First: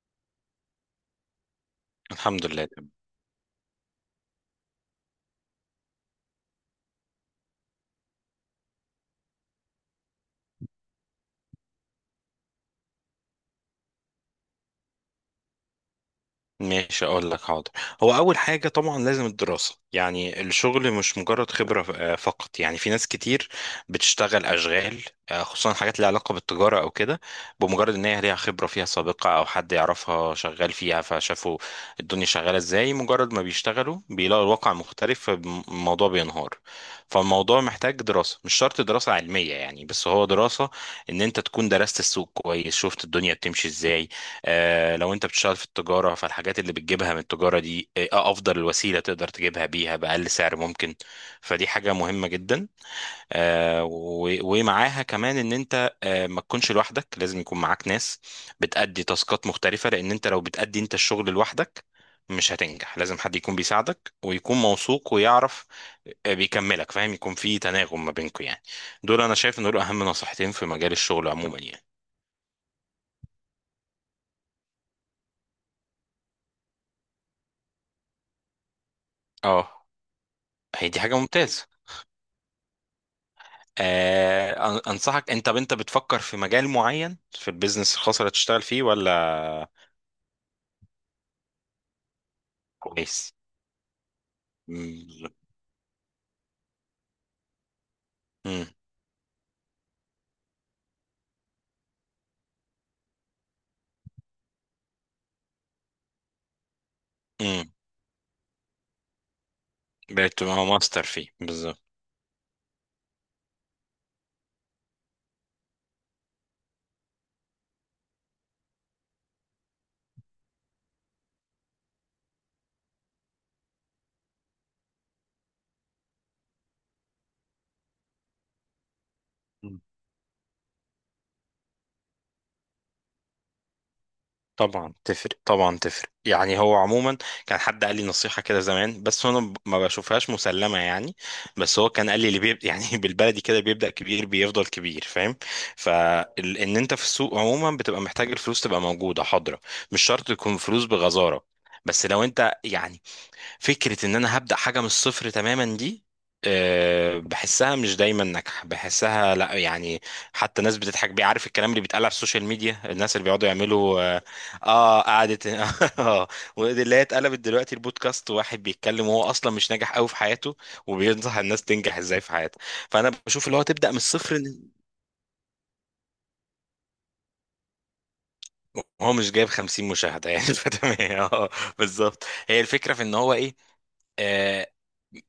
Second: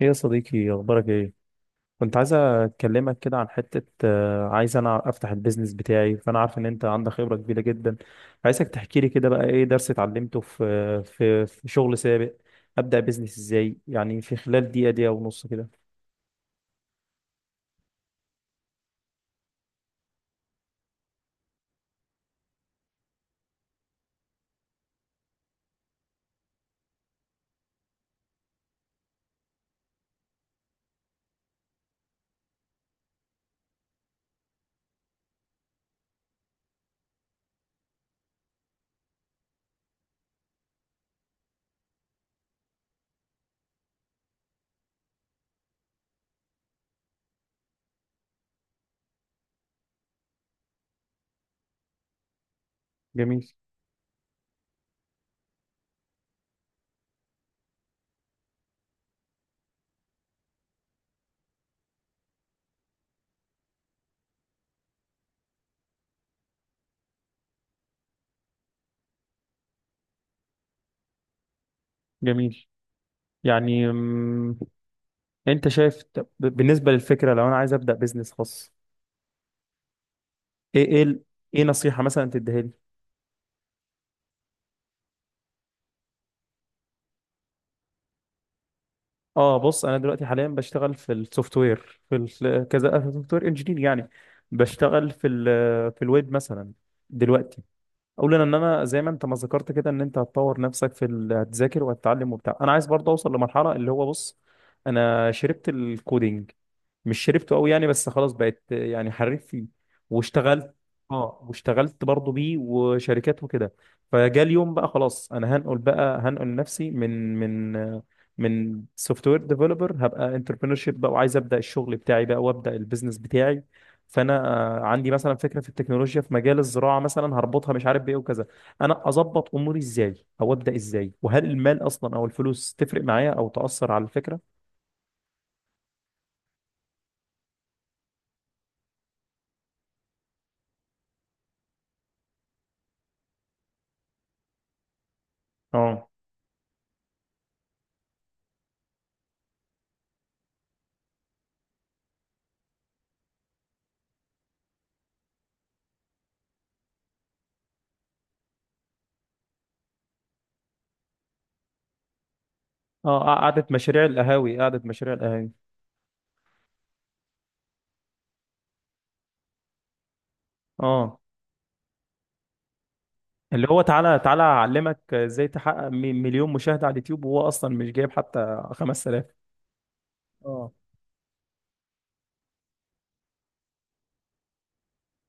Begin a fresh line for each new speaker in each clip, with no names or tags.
ايه يا صديقي، اخبارك ايه؟ كنت عايز
الحمد لله، تمام.
اكلمك كده عن حته، عايز انا افتح البيزنس بتاعي. فانا عارف ان انت عندك خبره كبيره جدا. عايزك تحكي لي كده بقى، ايه درس اتعلمته في شغل سابق؟ ابدا بيزنس ازاي، يعني في خلال دقيقه، دقيقه ونص كده.
ماشي، اقول لك، حاضر. هو اول حاجه طبعا لازم الدراسه، يعني الشغل مش مجرد خبره فقط. يعني في ناس كتير بتشتغل اشغال، خصوصا حاجات ليها علاقه بالتجاره او كده، بمجرد ان هي ليها خبره فيها سابقه او حد يعرفها شغال فيها، فشافوا الدنيا شغاله ازاي. مجرد ما بيشتغلوا بيلاقوا الواقع مختلف، فالموضوع بينهار. فالموضوع محتاج دراسه، مش شرط دراسه علميه يعني، بس هو دراسه ان انت تكون درست السوق كويس، شفت الدنيا بتمشي ازاي. لو انت بتشتغل في التجارة، فالحاجات اللي بتجيبها من التجارة دي، افضل الوسيلة تقدر تجيبها بيها بأقل سعر ممكن. فدي حاجة مهمة جدا.
جميل.
ومعاها كمان ان انت ما تكونش لوحدك، لازم يكون معاك ناس بتأدي تاسكات مختلفة، لان انت لو بتأدي انت الشغل لوحدك مش هتنجح. لازم حد يكون بيساعدك، ويكون موثوق ويعرف، بيكملك، فاهم؟ يكون في تناغم ما بينكم يعني. دول انا شايف ان دول اهم نصيحتين في مجال الشغل عموما يعني.
جميل. يعني، انت شايف، طب بالنسبه للفكره لو انا عايز ابدا بيزنس خاص؟
اه،
ايه
هي دي
ايه
حاجة
ال- ايه
ممتازة.
نصيحه مثلا تديها لي؟
انصحك انت، طب انت بتفكر في مجال معين في البيزنس الخاص اللي هتشتغل فيه
اه،
ولا؟
بص، انا دلوقتي حاليا بشتغل في السوفت وير، كذا سوفت
كويس.
وير انجينير يعني. بشتغل
مم.
في الويب مثلا دلوقتي. اولا ان
مم.
انا زي ما انت ما ذكرت كده، ان انت هتطور نفسك هتذاكر وهتتعلم وبتاع. انا عايز برضه اوصل لمرحله اللي هو، بص، انا شربت الكودينج، مش شربته
مم.
قوي يعني، بس خلاص بقيت يعني حريف فيه.
بتبقى
واشتغلت.
ماستر فيه
اه،
بالظبط.
واشتغلت برضه بيه وشركات وكده. فجاء اليوم بقى خلاص، انا هنقل بقى، هنقل نفسي من سوفت وير ديفلوبر، هبقى انتربرينور شيب بقى، وعايز ابدا الشغل بتاعي بقى وابدا البيزنس بتاعي. فانا، عندي مثلا فكره في التكنولوجيا في مجال الزراعه، مثلا هربطها مش عارف بايه وكذا. انا اظبط اموري
مم.
ازاي، او ابدا ازاي، وهل المال اصلا او الفلوس تفرق معايا او تاثر على الفكره؟
طبعا تفرق، طبعا تفرق، يعني هو عموما كان حد قال لي نصيحة كده زمان، بس انا ما بشوفهاش مسلمة يعني. بس هو كان قال لي اللي يعني بالبلدي كده، بيبدأ كبير بيفضل كبير، فاهم؟
اه.
فان انت في السوق عموما بتبقى محتاج الفلوس تبقى موجودة حاضرة. مش شرط تكون فلوس بغزارة، بس لو انت يعني فكرة ان انا هبدأ حاجة من الصفر تماما دي، بحسها مش دايما ناجحة، بحسها لا يعني. حتى ناس بتضحك بيه، عارف الكلام اللي بيتقال على السوشيال ميديا؟ الناس
اه،
اللي بيقعدوا
قعدة
يعملوا
مشاريع
اه،
القهاوي، قعدة مشاريع
قعدة
القهاوي!
اه. ودي اللي هي اتقلبت دلوقتي البودكاست، واحد بيتكلم وهو اصلا مش ناجح قوي في حياته،
اه،
وبينصح الناس تنجح ازاي في حياتها. فانا بشوف اللي هو
اللي هو
تبدأ من
تعالى
الصفر،
تعالى اعلمك ازاي تحقق مليون مشاهدة على اليوتيوب، وهو اصلا مش جايب حتى
هو
5000.
مش جايب 50 مشاهدة يعني
اه،
فتمام، اه، اه، بالظبط. هي الفكرة في ان هو ايه؟ آه.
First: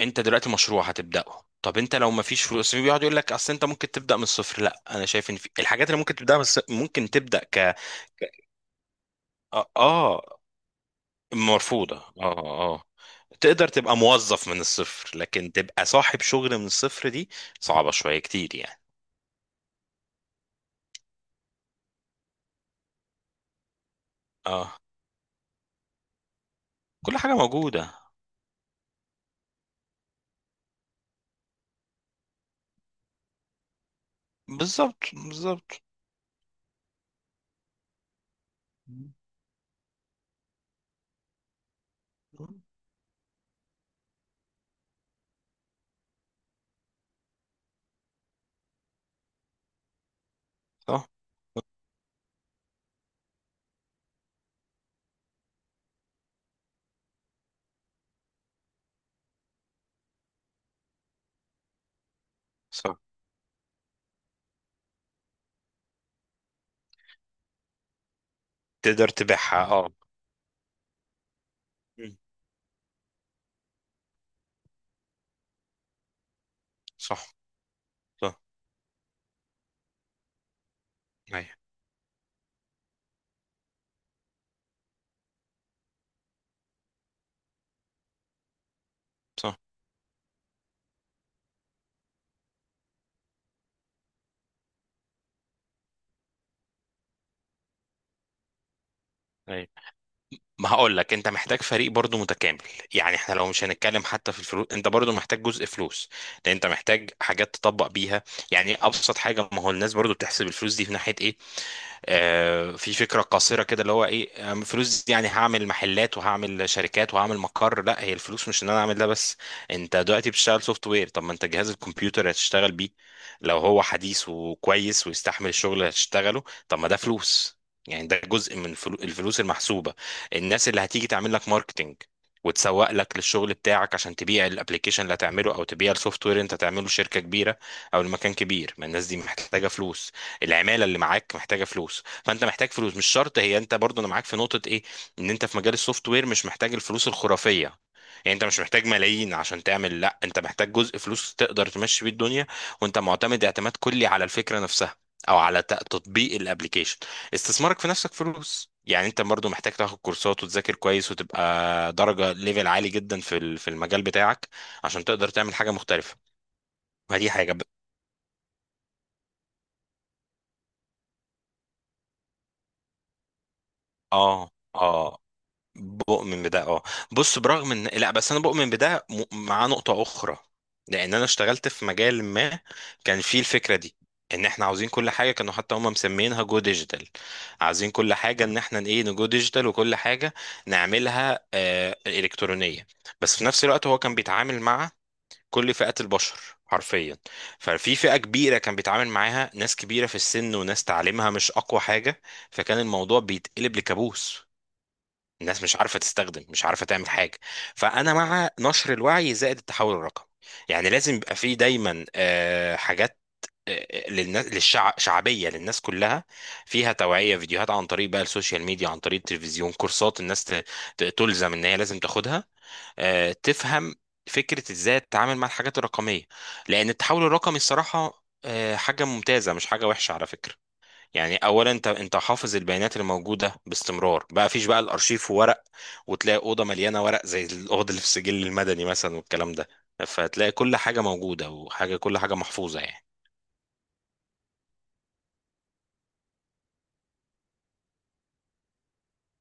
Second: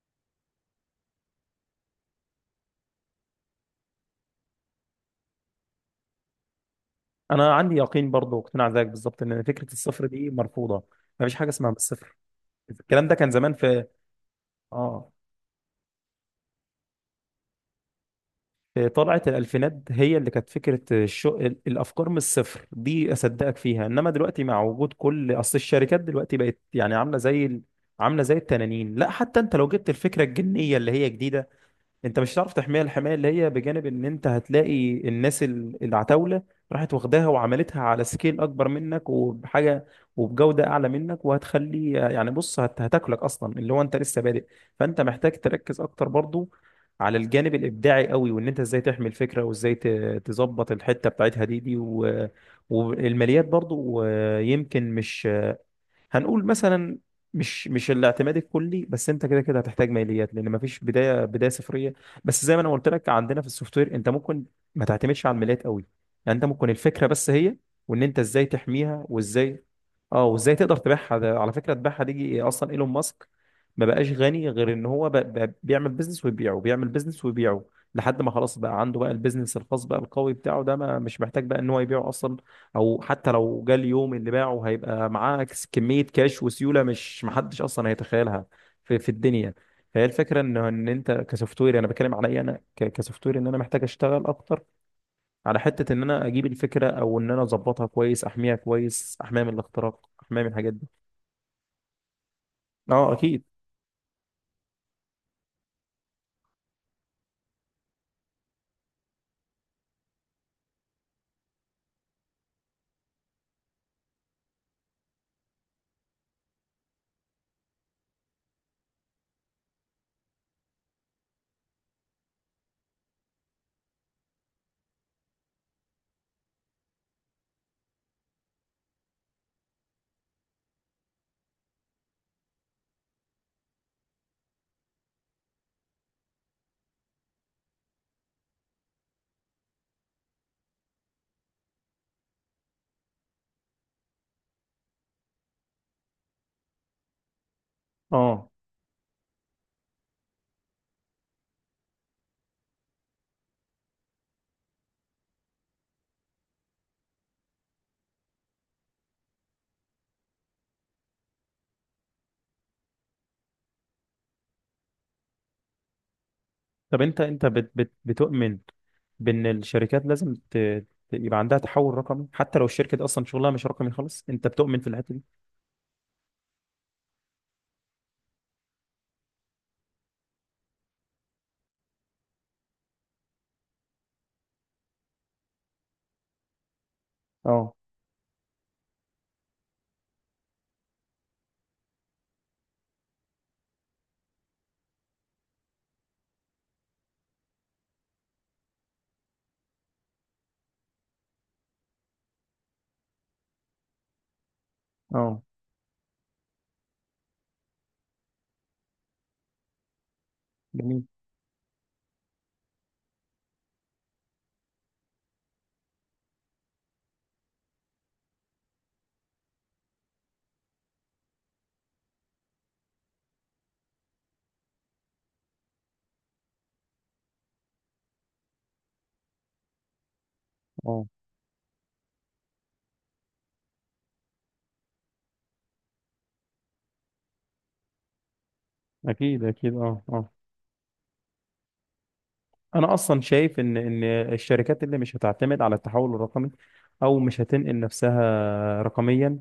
انت دلوقتي مشروع هتبدأه، طب انت لو ما فيش فلوس بيقعد يقول لك اصل انت ممكن تبدأ من الصفر. لا، انا شايف ان في الحاجات اللي ممكن تبدأ من الصفر، ممكن تبدأ
انا عندي يقين
ك...
برضه واقتناع زيك بالظبط، ان
اه،
فكرة الصفر دي مرفوضة. مفيش حاجة اسمها
مرفوضة. اه،
بالصفر.
اه،
الكلام ده كان زمان
تقدر تبقى موظف من
اه
الصفر، لكن تبقى صاحب شغل من الصفر دي صعبة شوية كتير يعني.
في طلعة الالفينات هي اللي كانت فكرة الافكار من الصفر دي، اصدقك فيها. انما دلوقتي مع
اه.
وجود كل، اصل الشركات دلوقتي بقت يعني
كل حاجة موجودة.
عاملة زي التنانين. لا، حتى انت لو جبت الفكرة الجنية اللي هي جديدة، انت مش هتعرف تحميها الحمايه اللي هي، بجانب ان انت هتلاقي
بالظبط
الناس
بالظبط.
العتاوله راحت واخداها وعملتها على سكيل اكبر منك، وبحاجه وبجوده اعلى منك، وهتخلي يعني، بص، هتاكلك اصلا اللي هو انت لسه بادئ. فانت محتاج تركز اكتر برضو على الجانب الابداعي قوي، وان انت ازاي تحمي الفكره، وازاي تظبط
صح.
الحته بتاعتها دي والماليات برضو. يمكن مش هنقول مثلا، مش الاعتماد الكلي، بس انت كده كده هتحتاج ماليات، لان مفيش بدايه، بدايه صفريه. بس زي ما انا قلت
صح،
لك، عندنا في السوفت وير انت ممكن ما تعتمدش على الماليات قوي. يعني انت ممكن الفكره بس هي، وان انت ازاي تحميها،
تقدر
وازاي،
تبيعها اه.
اه، وازاي تقدر تبيعها. ده على فكره، تبيعها
مم.
دي اصلا ايلون ماسك ما بقاش غني غير ان هو بقى بيعمل بيزنس ويبيعه، بيعمل بيزنس
صح.
ويبيعه، لحد ما
صح.
خلاص بقى عنده بقى البيزنس الخاص بقى القوي بتاعه ده، ما مش محتاج
ايوه.
بقى ان هو يبيعه اصلا. او حتى لو جه اليوم اللي باعه، هيبقى معاه كمية كاش وسيولة مش محدش اصلا هيتخيلها في الدنيا.
صح.
فهي الفكرة، ان انت كسوفت وير، انا بتكلم عليا انا، كسوفت وير، ان انا محتاج اشتغل اكتر على حتة ان انا اجيب الفكرة، او ان انا اظبطها كويس، احميها كويس، احميها من
ايوه،
الاختراق، احميها من
ما
الحاجات دي.
هقول لك، انت محتاج فريق برضو متكامل.
اه،
يعني احنا
اكيد.
لو مش هنتكلم حتى في الفلوس، انت برضو محتاج جزء فلوس، لان انت محتاج حاجات تطبق بيها. يعني ابسط حاجه، ما هو الناس برضو بتحسب الفلوس دي في ناحيه ايه. في فكره قاصره كده، اللي هو ايه، فلوس دي يعني هعمل محلات وهعمل شركات وهعمل مقر. لا، هي الفلوس مش ان انا اعمل ده بس. انت دلوقتي بتشتغل سوفت وير، طب ما انت جهاز الكمبيوتر اللي هتشتغل بيه لو هو حديث وكويس ويستحمل الشغل اللي هتشتغله، طب ما ده فلوس. يعني ده جزء من الفلوس المحسوبه. الناس اللي هتيجي تعمل لك ماركتنج وتسوق لك للشغل بتاعك، عشان تبيع الابليكيشن اللي هتعمله، او تبيع السوفت وير انت تعمله لشركه كبيره او لمكان كبير، ما الناس دي محتاجه فلوس. العماله اللي معاك محتاجه فلوس، فانت محتاج فلوس. مش شرط هي، انت برضو، انا معاك في نقطه ايه، ان انت في مجال السوفت وير مش محتاج الفلوس الخرافيه. يعني انت
اه،
مش محتاج ملايين عشان تعمل. لا، انت محتاج جزء فلوس تقدر تمشي بيه الدنيا، وانت معتمد اعتماد كلي على الفكره نفسها، او على تطبيق الابليكيشن. استثمارك في نفسك فلوس، يعني انت برضو محتاج تاخد كورسات وتذاكر كويس، وتبقى درجه ليفل عالي جدا في في المجال بتاعك عشان تقدر تعمل حاجه مختلفه.
طب
ما
انت،
دي
انت
حاجه
بت بت بتؤمن بان الشركات لازم، يبقى عندها تحول رقمي، حتى لو الشركة دي اصلا شغلها مش رقمي خالص، انت
اه،
بتؤمن في الحتة دي؟
اه، بؤمن بده، اه. بص، برغم ان لا، بس انا بؤمن بده مع نقطة اخرى، لان انا اشتغلت في مجال ما كان فيه الفكرة دي، ان احنا عاوزين كل حاجة، كانوا حتى هم مسمينها جو ديجيتال.
اه،
عايزين كل حاجة ان احنا ايه، نجو ديجيتال، وكل حاجة نعملها آه الكترونية. بس في نفس الوقت هو كان بيتعامل مع كل فئات البشر، حرفيا. ففي فئة كبيرة كان بيتعامل معاها، ناس كبيرة في السن وناس تعليمها مش اقوى حاجة. فكان الموضوع بيتقلب لكابوس.
اه.
الناس مش عارفه تستخدم، مش عارفه تعمل حاجه. فانا مع نشر الوعي زائد التحول الرقمي. يعني
جميل.
لازم يبقى فيه دايما حاجات للناس، للشعب، شعبيه للناس كلها، فيها توعيه، فيديوهات عن طريق بقى السوشيال ميديا، عن طريق التلفزيون، كورسات الناس تلزم ان هي لازم تاخدها، تفهم فكره ازاي تتعامل مع الحاجات الرقميه. لان التحول الرقمي الصراحه حاجه ممتازه، مش حاجه وحشه على فكره.
اه،
يعني اولا انت، انت حافظ البيانات الموجوده باستمرار، بقى فيش بقى الارشيف ورق، وتلاقي اوضه مليانه ورق زي الاوضه اللي في السجل المدني مثلا
اكيد،
والكلام ده.
اكيد، اه، اه.
فتلاقي كل حاجه موجوده، وحاجه كل حاجه محفوظه
انا
يعني.
اصلا شايف ان الشركات اللي مش هتعتمد على التحول الرقمي، او مش هتنقل نفسها رقميا،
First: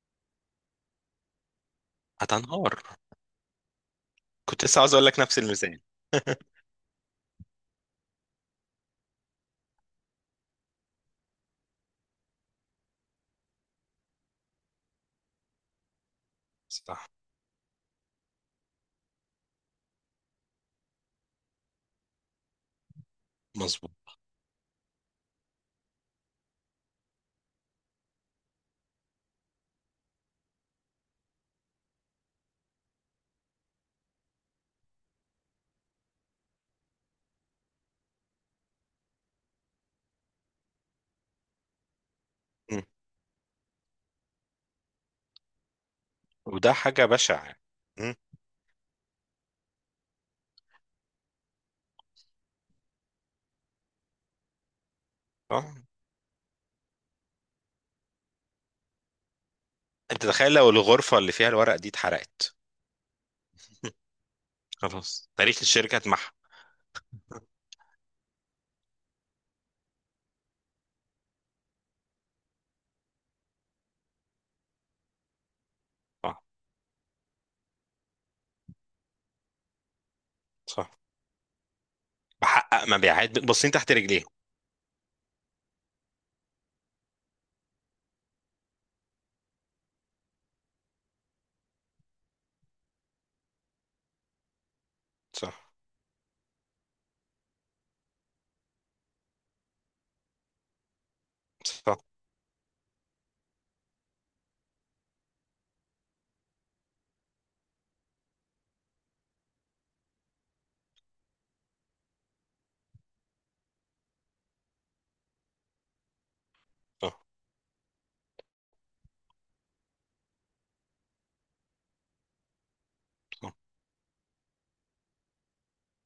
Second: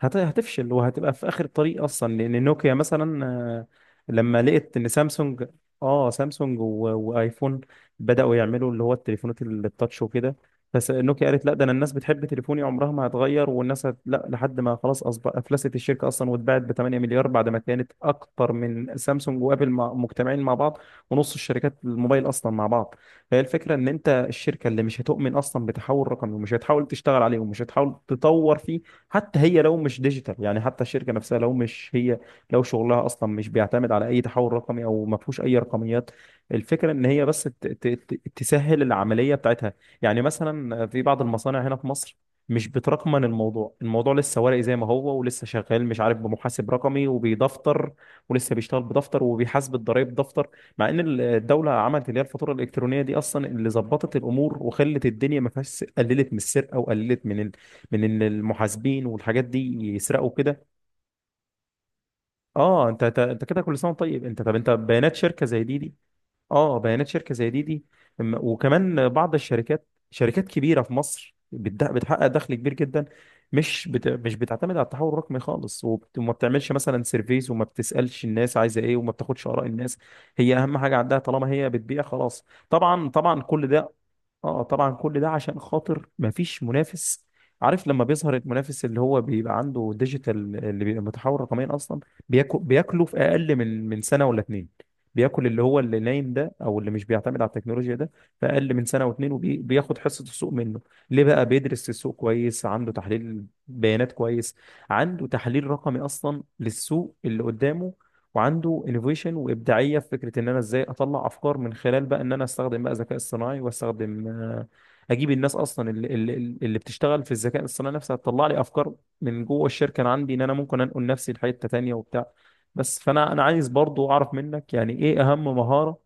هتفشل وهتبقى في اخر الطريق اصلا، لان نوكيا
هتنهار.
مثلا، لما
كنت
لقيت
لسه
ان
عاوز اقول لك نفس
سامسونج،
المثال.
اه سامسونج وايفون بداوا يعملوا اللي هو التليفونات التاتش وكده، بس نوكيا قالت لا، ده انا الناس بتحب تليفوني عمرها ما هتغير، والناس لا، لحد ما خلاص اصبح افلست الشركه اصلا، واتباعت ب 8
صح.
مليار، بعد ما كانت اكتر من سامسونج وابل مجتمعين مع بعض، ونص الشركات الموبايل اصلا مع بعض. فهي الفكره، ان
مظبوط.
انت الشركه اللي مش هتؤمن اصلا بتحول رقمي، ومش هتحاول تشتغل عليه، ومش هتحاول تطور فيه، حتى هي لو مش ديجيتال، يعني حتى الشركه نفسها، لو مش هي، لو شغلها اصلا مش بيعتمد على اي تحول رقمي، او ما فيهوش اي رقميات، الفكره ان هي بس تسهل العمليه بتاعتها. يعني مثلا في بعض المصانع هنا في مصر، مش
مم.
بترقمن الموضوع. الموضوع لسه ورقي زي ما هو، ولسه شغال مش عارف، بمحاسب
وده حاجه
رقمي
بشعه.
وبيدفتر،
مم.
ولسه بيشتغل بدفتر، وبيحاسب الضرايب دفتر. مع ان الدوله عملت اللي هي الفاتوره الالكترونيه دي اصلا، اللي ظبطت الامور، وخلت الدنيا ما
اه،
فيهاش، قللت من السرقه، وقللت من من ان المحاسبين والحاجات دي
انت
يسرقوا
تخيل
كده.
لو الغرفه اللي فيها الورق دي اتحرقت.
اه، انت كده كل سنه
مم.
وأنت طيب. انت طب انت، بيانات
خلاص،
شركه
تاريخ
زي دي.
الشركه اتمحى.
اه، بيانات شركه زي دي. وكمان بعض الشركات، شركات كبيره في مصر، بتحقق دخل كبير جدا، مش بتعتمد على التحول الرقمي خالص، وما
اه.
بتعملش مثلا سيرفيز، وما بتسالش الناس عايزه ايه، وما بتاخدش اراء الناس. هي اهم
صح.
حاجه عندها طالما هي بتبيع خلاص.
بحقق
طبعا،
مبيعات
طبعا، كل
باصين
ده.
تحت رجليهم.
اه، طبعا، كل ده عشان خاطر مفيش منافس. عارف لما بيظهر المنافس اللي هو بيبقى عنده ديجيتال، اللي بيبقى متحول رقميا اصلا، بياكله في اقل من سنه ولا اتنين، بياكل اللي
صح.
هو اللي نايم ده، او اللي مش بيعتمد على التكنولوجيا ده، في اقل من سنه واتنين، وبياخد حصه السوق منه. ليه بقى؟ بيدرس
صح.
السوق كويس، عنده تحليل بيانات كويس، عنده تحليل رقمي اصلا للسوق اللي قدامه، وعنده انوفيشن وابداعيه في فكره ان انا ازاي اطلع افكار، من خلال بقى ان انا استخدم بقى ذكاء اصطناعي، واستخدم، اجيب الناس اصلا اللي
صح.
بتشتغل في الذكاء الاصطناعي نفسها، تطلع لي افكار من جوه الشركه. انا عندي ان انا ممكن انقل نفسي لحته تانيه وبتاع. بس فانا عايز برضو اعرف منك، يعني ايه اهم مهاره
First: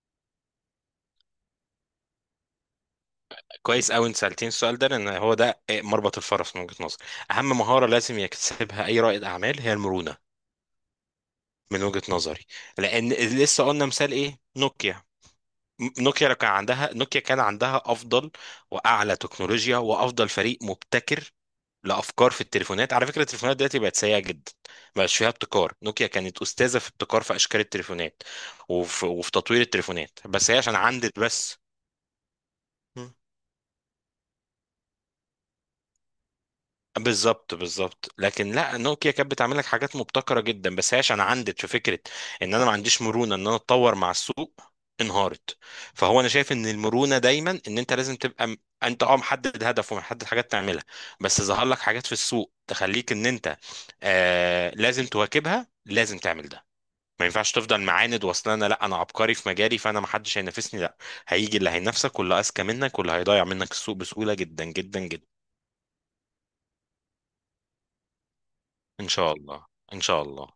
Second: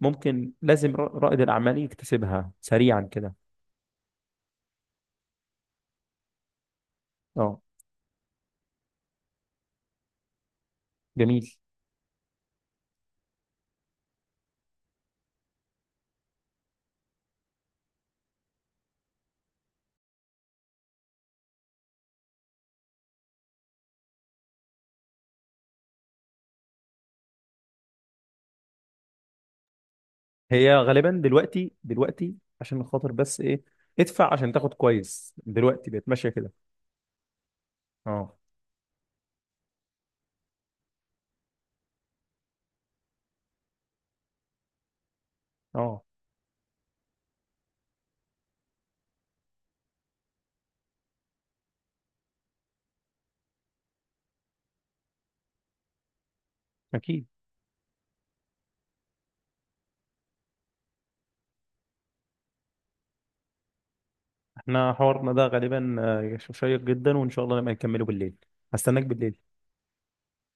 ممكن، لازم رائد الاعمال يكتسبها سريعا كده؟
كويس قوي انت سالتين السؤال ده، لان هو ده مربط الفرس من وجهه نظري. اهم
اه.
مهاره لازم يكتسبها اي رائد اعمال هي المرونه،
جميل.
من وجهه نظري. لان لسه قلنا مثال ايه؟ نوكيا. نوكيا لو كان عندها، نوكيا كان عندها افضل واعلى تكنولوجيا، وافضل فريق مبتكر لافكار في التليفونات. على فكره التليفونات دلوقتي بقت سيئه جدا، مبقاش فيها ابتكار. نوكيا كانت استاذه في ابتكار في اشكال التليفونات وفي تطوير التليفونات، بس هي عشان
هي غالبا
عندت بس.
دلوقتي، دلوقتي عشان خاطر بس ايه، ادفع عشان تاخد كويس، دلوقتي بقت ماشيه كده.
بالظبط بالظبط.
اه،
لكن لا، نوكيا كانت بتعمل لك حاجات مبتكره جدا، بس هي عشان عندت في فكره ان انا ما عنديش مرونه ان انا اتطور مع السوق، انهارت.
اه،
فهو انا شايف ان المرونه دايما ان انت لازم تبقى انت اه محدد هدف ومحدد حاجات تعملها، بس ظهر لك حاجات في السوق تخليك ان انت آه لازم تواكبها، لازم تعمل ده.
اكيد.
ما ينفعش تفضل معاند، واصل انا لا انا عبقري في مجالي، فانا ما حدش هينافسني. لا، هيجي اللي هينافسك، واللي اذكى منك، واللي هيضيع منك السوق بسهوله جدا
احنا
جدا جدا.
حوارنا ده غالبا، شيق جدا، وان شاء الله نبقى نكمله بالليل. هستناك
ان شاء
بالليل.
الله. ان شاء الله.